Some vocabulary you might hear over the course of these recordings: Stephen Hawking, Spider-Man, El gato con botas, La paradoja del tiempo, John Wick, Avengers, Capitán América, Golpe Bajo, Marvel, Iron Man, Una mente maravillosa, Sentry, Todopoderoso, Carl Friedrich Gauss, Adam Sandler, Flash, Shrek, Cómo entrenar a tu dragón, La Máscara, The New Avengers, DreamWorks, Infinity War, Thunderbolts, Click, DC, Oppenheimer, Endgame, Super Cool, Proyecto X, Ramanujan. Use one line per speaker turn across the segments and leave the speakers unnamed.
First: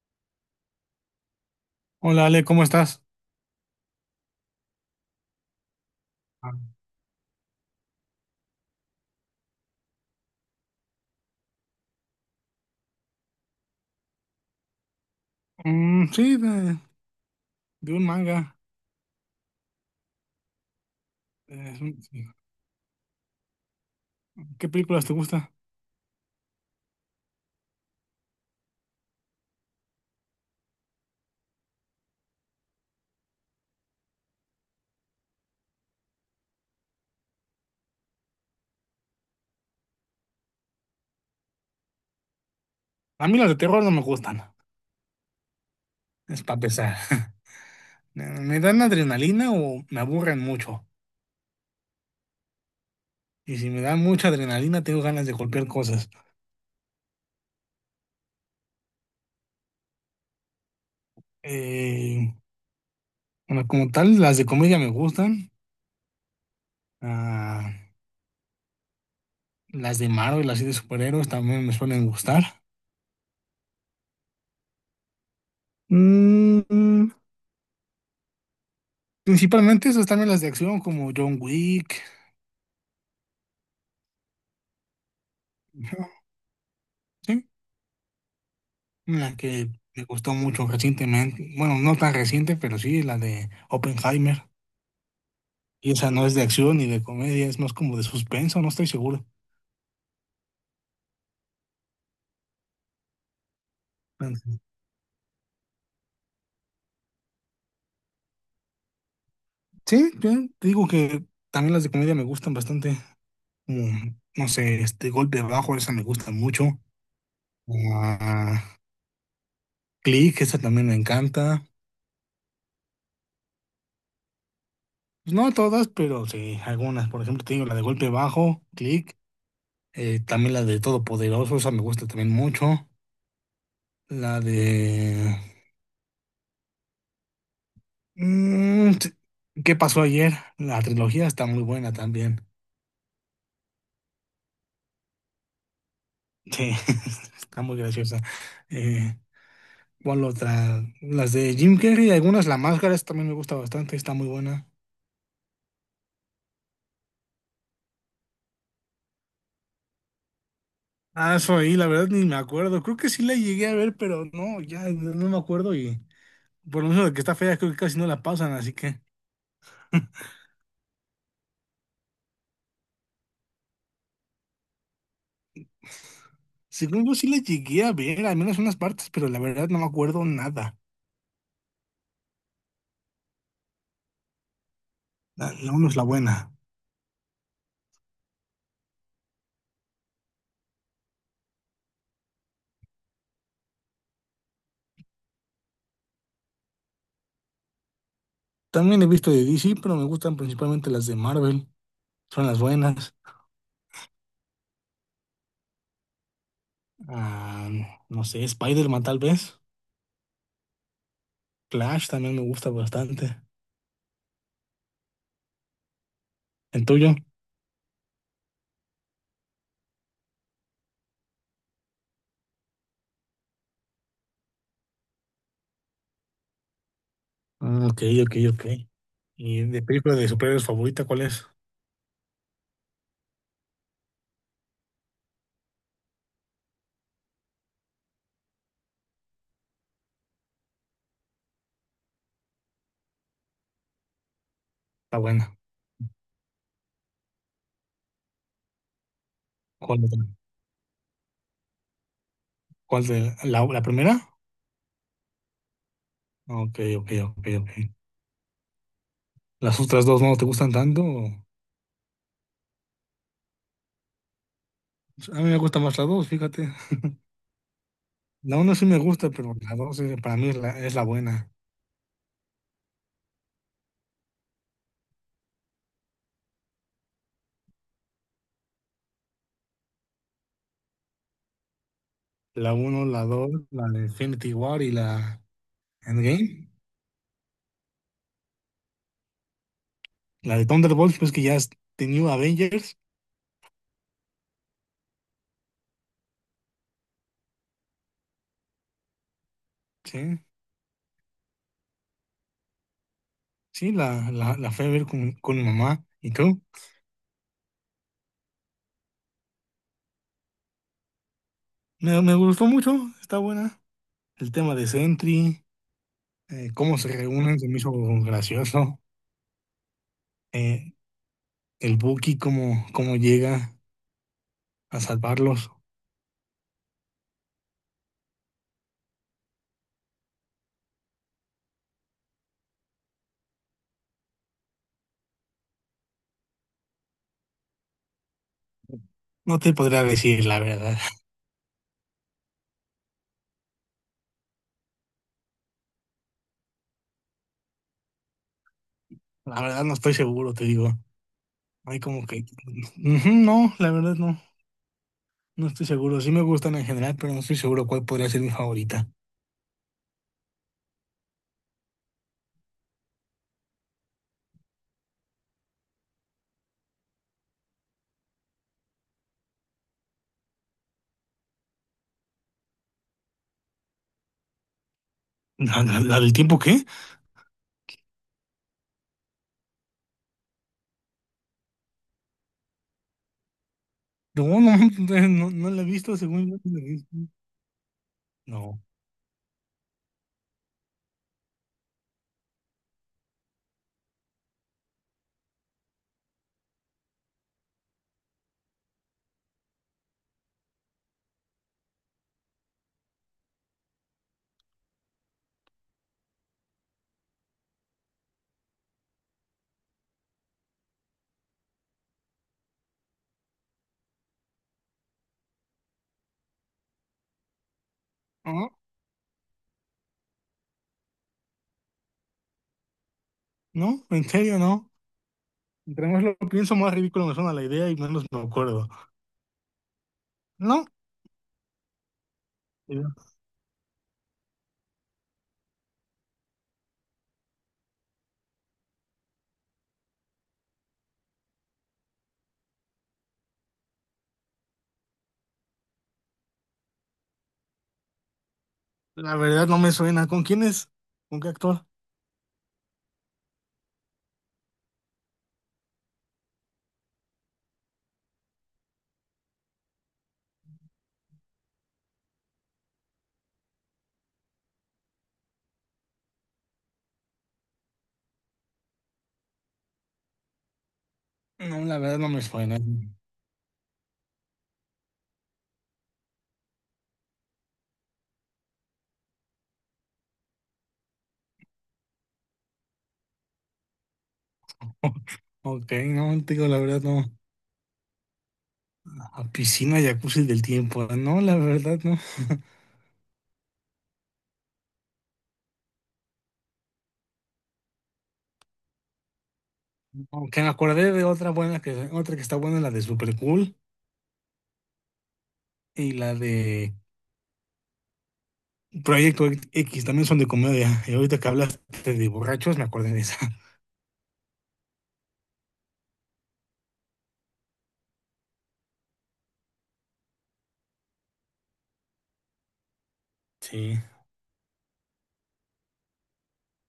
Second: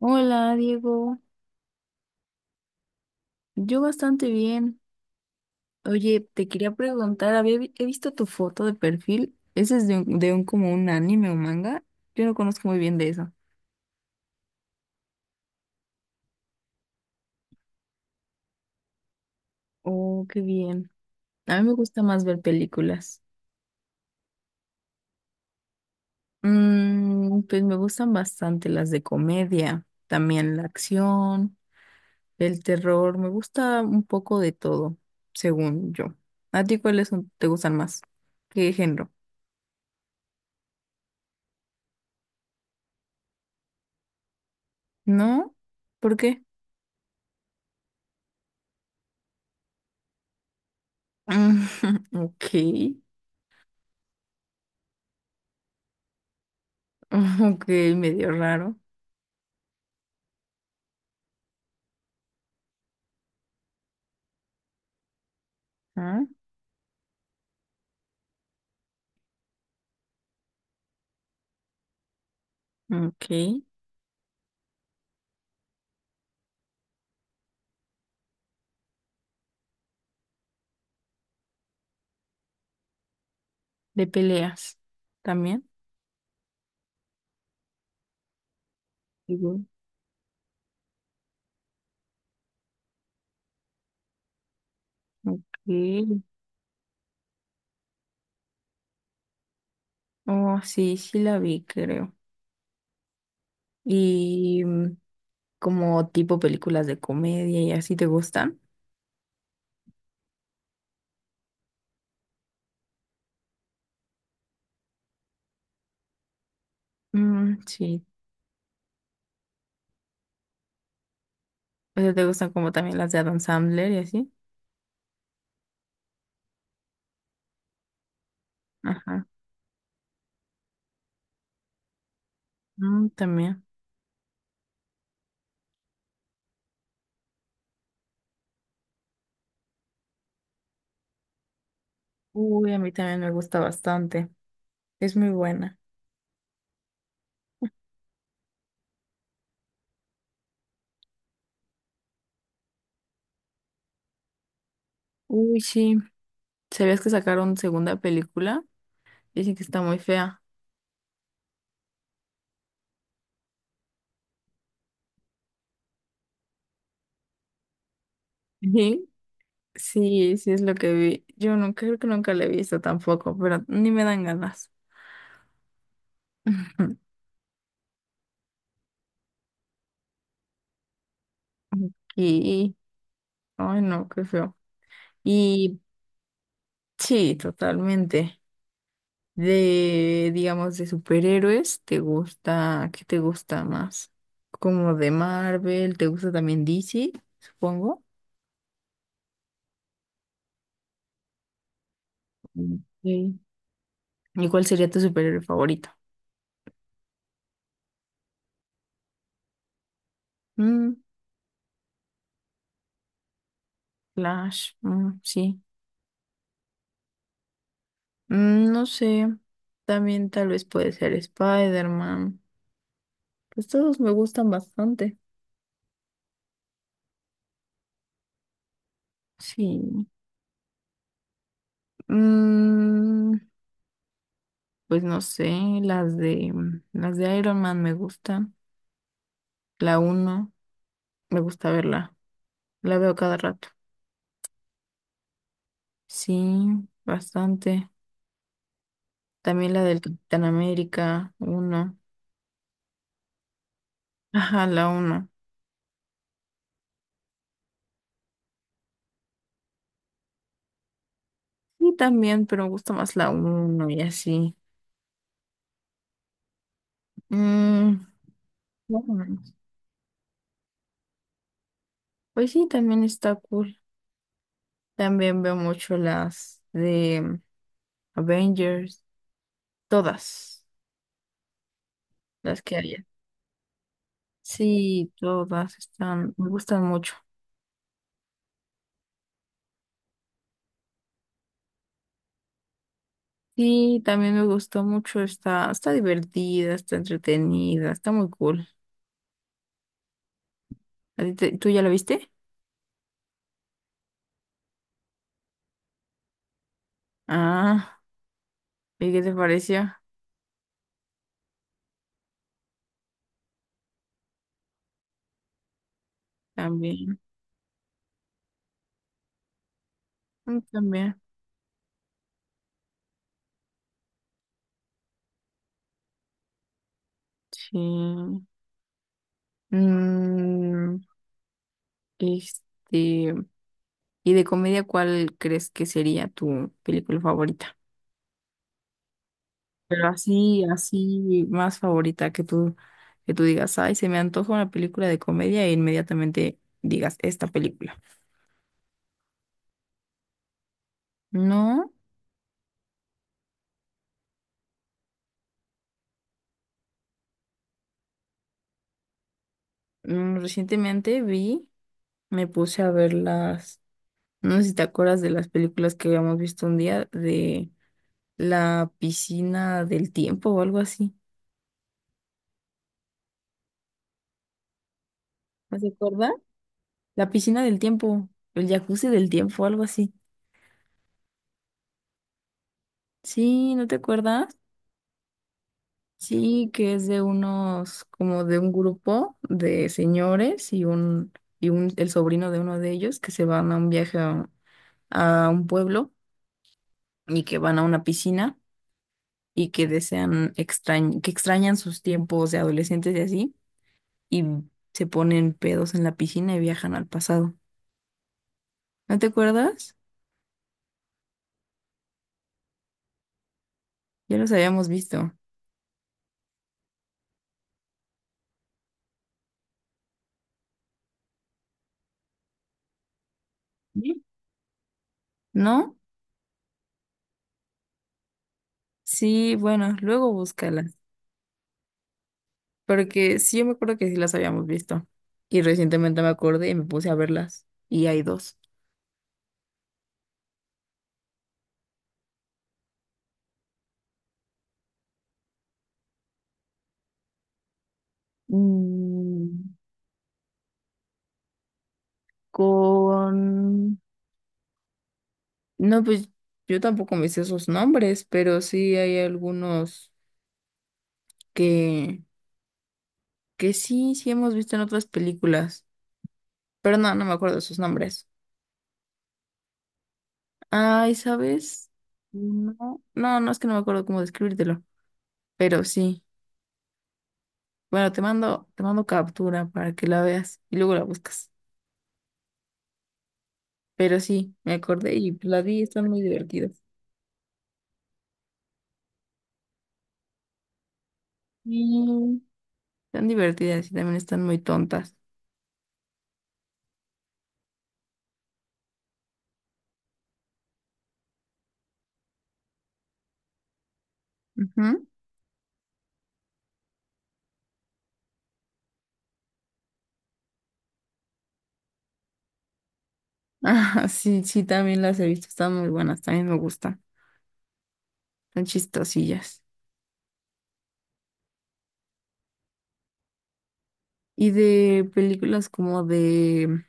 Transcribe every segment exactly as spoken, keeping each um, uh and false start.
Hola, Diego.
Hola Ale, ¿cómo estás?
Yo bastante bien. Oye, te
Ah.
quería preguntar, había vi- he visto tu foto de perfil. ¿Ese es de un, de un como un anime o manga? Yo no conozco muy bien de eso.
Mm, sí, de, de un manga.
Oh, qué bien. A mí
Eh,
me
es
gusta
un-
más
sí.
ver películas.
¿Qué películas te gustan?
Mm, pues me gustan bastante las de comedia, también la acción, el terror. Me gusta un poco de todo, según yo. ¿A ti cuáles son- te gustan más? ¿Qué género?
A mí las de terror no me gustan,
¿No? ¿Por qué?
es para pesar. Me me dan adrenalina o me aburren mucho.
Ok.
Y si me dan mucha adrenalina, tengo ganas de golpear cosas.
Ok, medio raro.
Eh, bueno, como tal, las de comedia me gustan.
Ah,
Ah, las de Marvel, las de superhéroes también me suelen gustar.
ok.
Mm, Principalmente esas también las de acción, como John Wick.
De peleas también.
La
Digo,
que me gustó mucho recientemente, bueno, no tan reciente, pero sí, la de Oppenheimer. Y esa
ok.
no es de acción ni de comedia, es más como de suspenso, no estoy seguro.
Oh, sí, sí la vi, creo. Y mm, como tipo películas de comedia y así te gustan.
Sí, yo te digo que también las de comedia me gustan bastante. Como, no sé, este Golpe Bajo, esa me gusta mucho.
Mm, sí.
Ah, Click, esa también me encanta.
O sea, te gustan como también las de Adam Sandler y así.
Pues no todas, pero sí, algunas. Por ejemplo, te digo la de Golpe Bajo, Click.
Ajá.
Eh, también la de Todopoderoso, esa me gusta también mucho.
Mm, también.
La de Mm, t- ¿Qué pasó ayer? La trilogía está muy buena también.
Uy, a mí también me gusta bastante. Es muy buena.
Sí, está muy graciosa. Eh, ¿Cuál otra? Las de Jim Carrey, algunas, La Máscara, esa también me gusta bastante, está muy buena.
Uy, sí. ¿Sabías que sacaron segunda película? Dicen que está muy fea.
Ah, eso ahí, la verdad ni me acuerdo. Creo que sí la llegué a ver, pero no, ya no no me acuerdo y por lo menos de que está fea, creo que casi no la pasan, así que…
Sí, sí es lo que vi. Yo no creo que nunca la he visto tampoco, pero ni me dan ganas.
Según yo sí la llegué a ver, al menos unas partes, pero la verdad no me acuerdo nada.
Y, ay no, qué feo.
La, la
Y
uno es la buena.
sí, totalmente. De, digamos, de superhéroes, ¿te gusta? ¿Qué te gusta más? Como de Marvel, ¿te gusta también D C, supongo?
También he visto de D C, pero me gustan principalmente las de Marvel. Son las
Mm,
buenas.
sí. ¿Y cuál sería tu superhéroe favorito?
Ah, no sé, Spider-Man tal vez.
Mm,
Flash también me gusta bastante.
Flash, mm, sí.
¿El tuyo?
Mm, no sé. También tal vez puede ser Spider-Man. Pues todos me gustan bastante.
Ah, ok, ok, ok. ¿Y de
Sí.
película de superhéroes favorita cuál es?
Mm, pues no sé, las de mm, las de Iron Man me gustan. La uno me gusta verla. La veo cada rato.
Está buena.
Sí, bastante. También la del
¿Cuál otra?
Capitán América uno.
¿Cuál de la, la primera?
Ajá, la uno.
Ok, ok, ok, ok. ¿Las otras dos no te gustan tanto? ¿O?
Y también, pero me gusta más la uno y así.
A mí me gusta más la dos, fíjate.
Mm,
La uno sí me
más o
gusta, pero
menos.
la dos eh, para mí es la, es la buena.
Pues sí, también está cool. También veo mucho las de mm, Avengers, todas las
La
que hay.
uno, la dos, la de Infinity War y
Sí,
la
todas están, me
Endgame.
gustan mucho.
La de Thunderbolts, pues que ya es The New Avengers.
Sí, también me gustó mucho, está, está divertida, está entretenida, está muy cool.
Sí.
¿A ti te- ¿Tú ya la viste?
Sí, la, la, la fui a ver con, con mi mamá. ¿Y tú?
Ah, ¿y qué te pareció?
Me, me gustó mucho, está buena. El tema de Sentry, eh, cómo se
También,
reúnen, se me hizo gracioso.
mm,
Eh,
también,
el Buki, cómo, cómo llega a salvarlos.
sí. Mm, este, ¿Y de comedia cuál crees que sería tu película favorita?
No te podría
Pero
decir la
así,
verdad.
así, más favorita que tú, que tú digas, ay, se me antoja una película de comedia e inmediatamente digas esta película.
La verdad no estoy seguro, te digo.
No,
Hay como que… Ujú, no, la verdad no. No estoy seguro. Sí me gustan en general, pero no estoy seguro cuál podría ser mi favorita.
mm, recientemente vi, me puse a ver las, no sé si te acuerdas de las películas que habíamos visto un día de la piscina del tiempo o algo así. ¿No
¿La,
te
la- la
acuerdas?
del tiempo qué?
La piscina del tiempo, el jacuzzi del tiempo, algo así. Sí, ¿no te
No,
acuerdas?
no, no, no la he visto, según yo
Sí,
no la he
que es
visto.
de unos, como de un
No.
grupo de señores y un, y un, el sobrino de uno de ellos que se van a un viaje a a un pueblo y que van a una piscina, y que desean extrañ que extrañan sus tiempos de adolescentes y así, y se ponen pedos en la piscina y viajan al pasado. ¿No te acuerdas? Ya los habíamos visto.
Ah. No,
¿Sí?
en serio, no.
¿No?
Entre más lo pienso, más ridículo me suena la idea y menos me acuerdo.
Sí, bueno, luego
No,
búscalas,
eh,
porque sí, yo me acuerdo que sí las habíamos visto. Y recientemente me acordé y me puse a verlas. Y hay dos.
la verdad
Mm,
no me suena. ¿Con quién es? ¿Con qué actor?
con... No, pues yo tampoco me sé esos nombres, pero sí hay algunos que que sí, sí hemos visto en otras películas, pero no, no me acuerdo de sus nombres. Ay,
No,
¿sabes?
la verdad no me suena.
No, no, no es que no me acuerdo cómo describírtelo, pero sí. Bueno, te mando, te mando captura para que la veas y luego la buscas. Pero sí, me acordé y pues la vi,
Ok,
están muy
no, te digo, la
divertidas.
verdad no. A piscina, jacuzzi del tiempo. No, la verdad no.
Sí, están divertidas y también están muy tontas.
Aunque me acordé de otra buena que, otra que está buena, la de Super Cool
Ujú.
y la de Proyecto X, también son de comedia. Y ahorita que hablaste de borrachos, me acordé de esa.
Ah, sí, sí, también las he visto, están muy buenas, también me gustan, son chistosillas.
Sí.
Y de películas como de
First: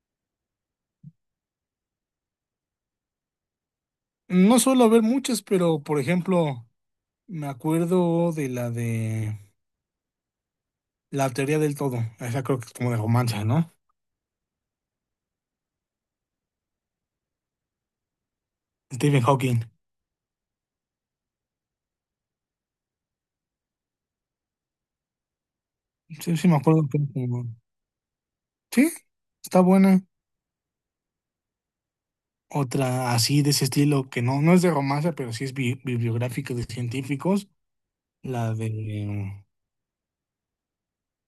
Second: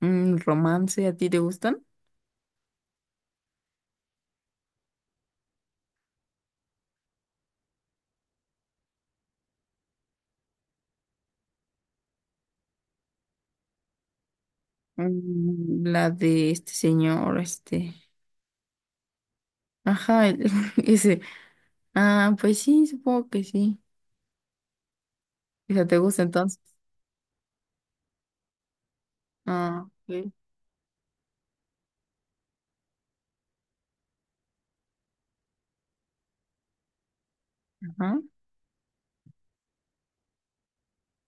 mm, romance, ¿a ti te gustan?
No suelo ver muchas, pero por ejemplo. Me acuerdo de la de la teoría del todo. Esa creo que es como de romance, ¿no?
Mm, La de este señor, este.
Stephen Hawking.
Ajá, el- ese. Ah, pues sí, supongo que sí. O sea, ¿te gusta
Sí, sí, me
entonces?
acuerdo que era como… Sí, está
Ah,
buena.
ok.
Otra así de ese estilo que no, no es de romance, pero sí es bi- bibliográfica de científicos.
Ajá.
La de.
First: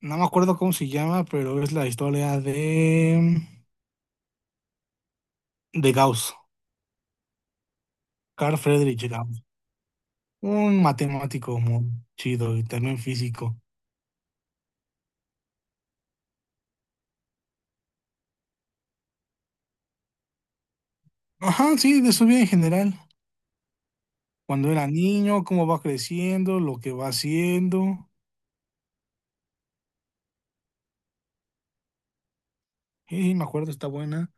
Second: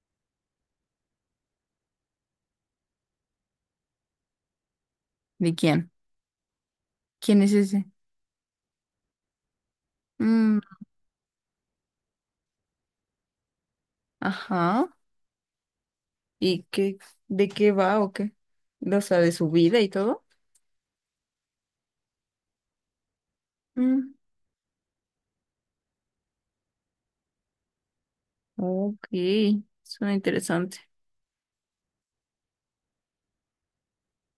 No me acuerdo cómo se llama, pero es la historia de.
¿De quién?
De Gauss.
¿Quién es ese?
Carl Friedrich Gauss.
Mm,
Un matemático muy chido y también físico.
ajá. ¿Y qué, de qué va o qué? O sea, de su vida y todo.
Ajá, sí, de su vida en general.
Mm,
Cuando era niño, cómo va creciendo, lo que va haciendo.
ok, suena interesante.
Y me acuerdo, está buena.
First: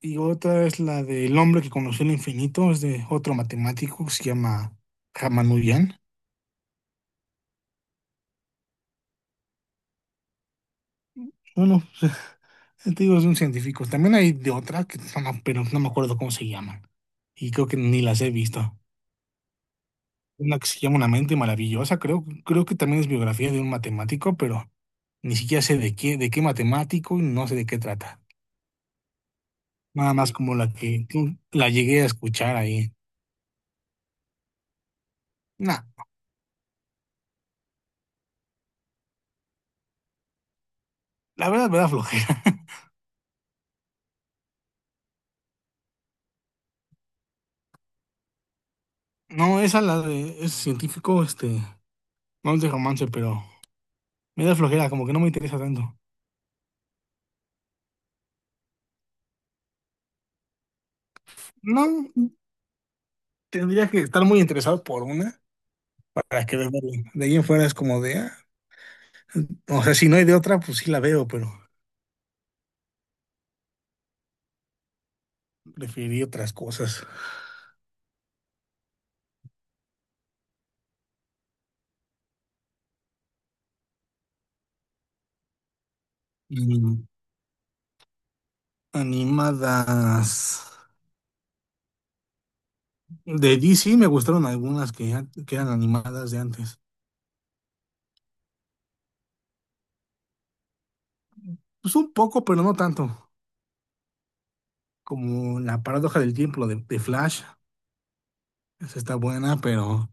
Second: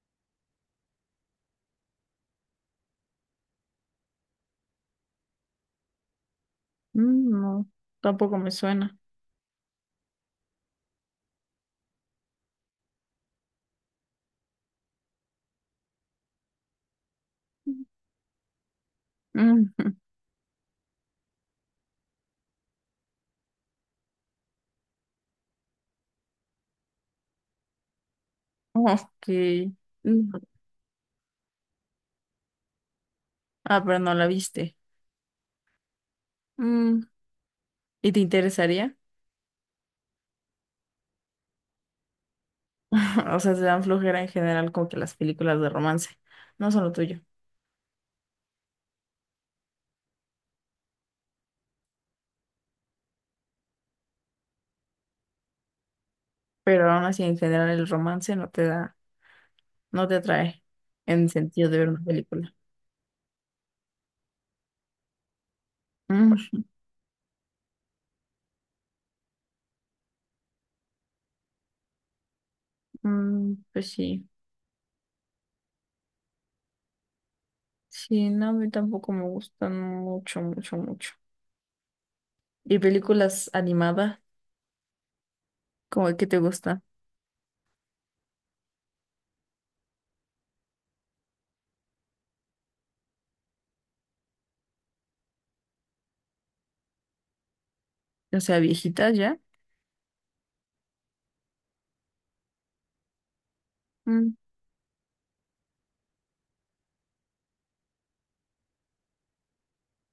Y otra es la del hombre que conoció el infinito, es de otro matemático que se llama Ramanujan.
Mm, no, tampoco me suena.
Bueno, te digo, es un científico. También hay de otra, que no me- pero no me acuerdo cómo se llaman. Y creo que ni las he visto.
Mm,
Una que se llama Una mente maravillosa, creo, creo que también es biografía de un matemático, pero ni siquiera sé de qué, de qué matemático y no sé de qué trata.
ok.
Nada
Mm.
más como la que la llegué a escuchar ahí.
Ah, pero no la viste.
No,
Mm. ¿Y te interesaría?
la verdad me da flojera.
O sea, te dan flojera en general como que las películas de romance. No son lo tuyo.
No, esa la de es científico, este, no es de romance, pero me da flojera, como que no me interesa tanto.
Pero aún así, en general, el romance no te da, no te atrae en el sentido de ver una
No,
película.
tendría que estar muy interesado por una
Mm.
para que verla. Bien. De ahí en fuera es como de, ah, o sea, si no hay de otra, pues sí la veo, pero
Mm, pues sí.
preferiría otras cosas.
Sí, no, a mí tampoco me gustan mucho, mucho, mucho. ¿Y películas animadas? ¿Cómo que te gusta?
Mm, Animadas. De D C me gustaron algunas que, ya- que eran animadas de antes.
O sea, viejitas ya.
Pues un poco, pero no tanto.
Mm.
Como La paradoja del tiempo, de, de Flash. Esa está buena, pero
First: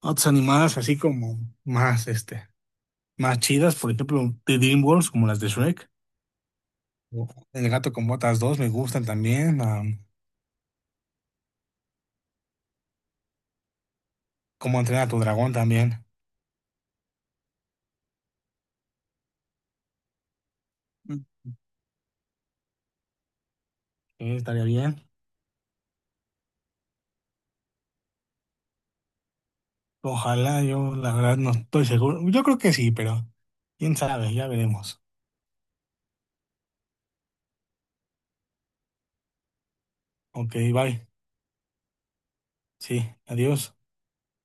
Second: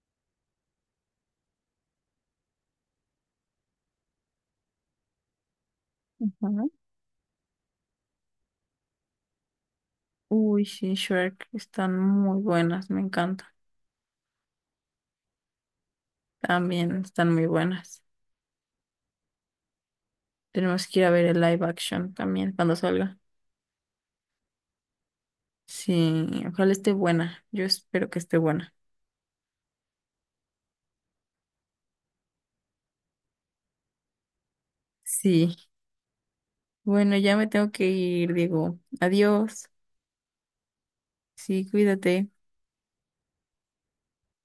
otras animadas así como más, este, más chidas, por ejemplo, de DreamWorks, como las de Shrek.
Ujú.
O El gato con botas dos me gustan también. Como
Uy, sí, Shrek están muy buenas, me encantan.
Cómo entrenar a tu dragón también.
También están muy buenas. Tenemos que ir a
Mm.
ver el live action también cuando salga.
Eh, estaría bien.
Sí, ojalá esté buena. Yo espero que esté buena.
Ojalá, yo la verdad no estoy seguro. Yo creo que sí, pero quién sabe, ya veremos.
Sí. Bueno, ya me tengo que ir, digo. Adiós.
Ok, bye.
Sí, cuídate.
Sí, adiós.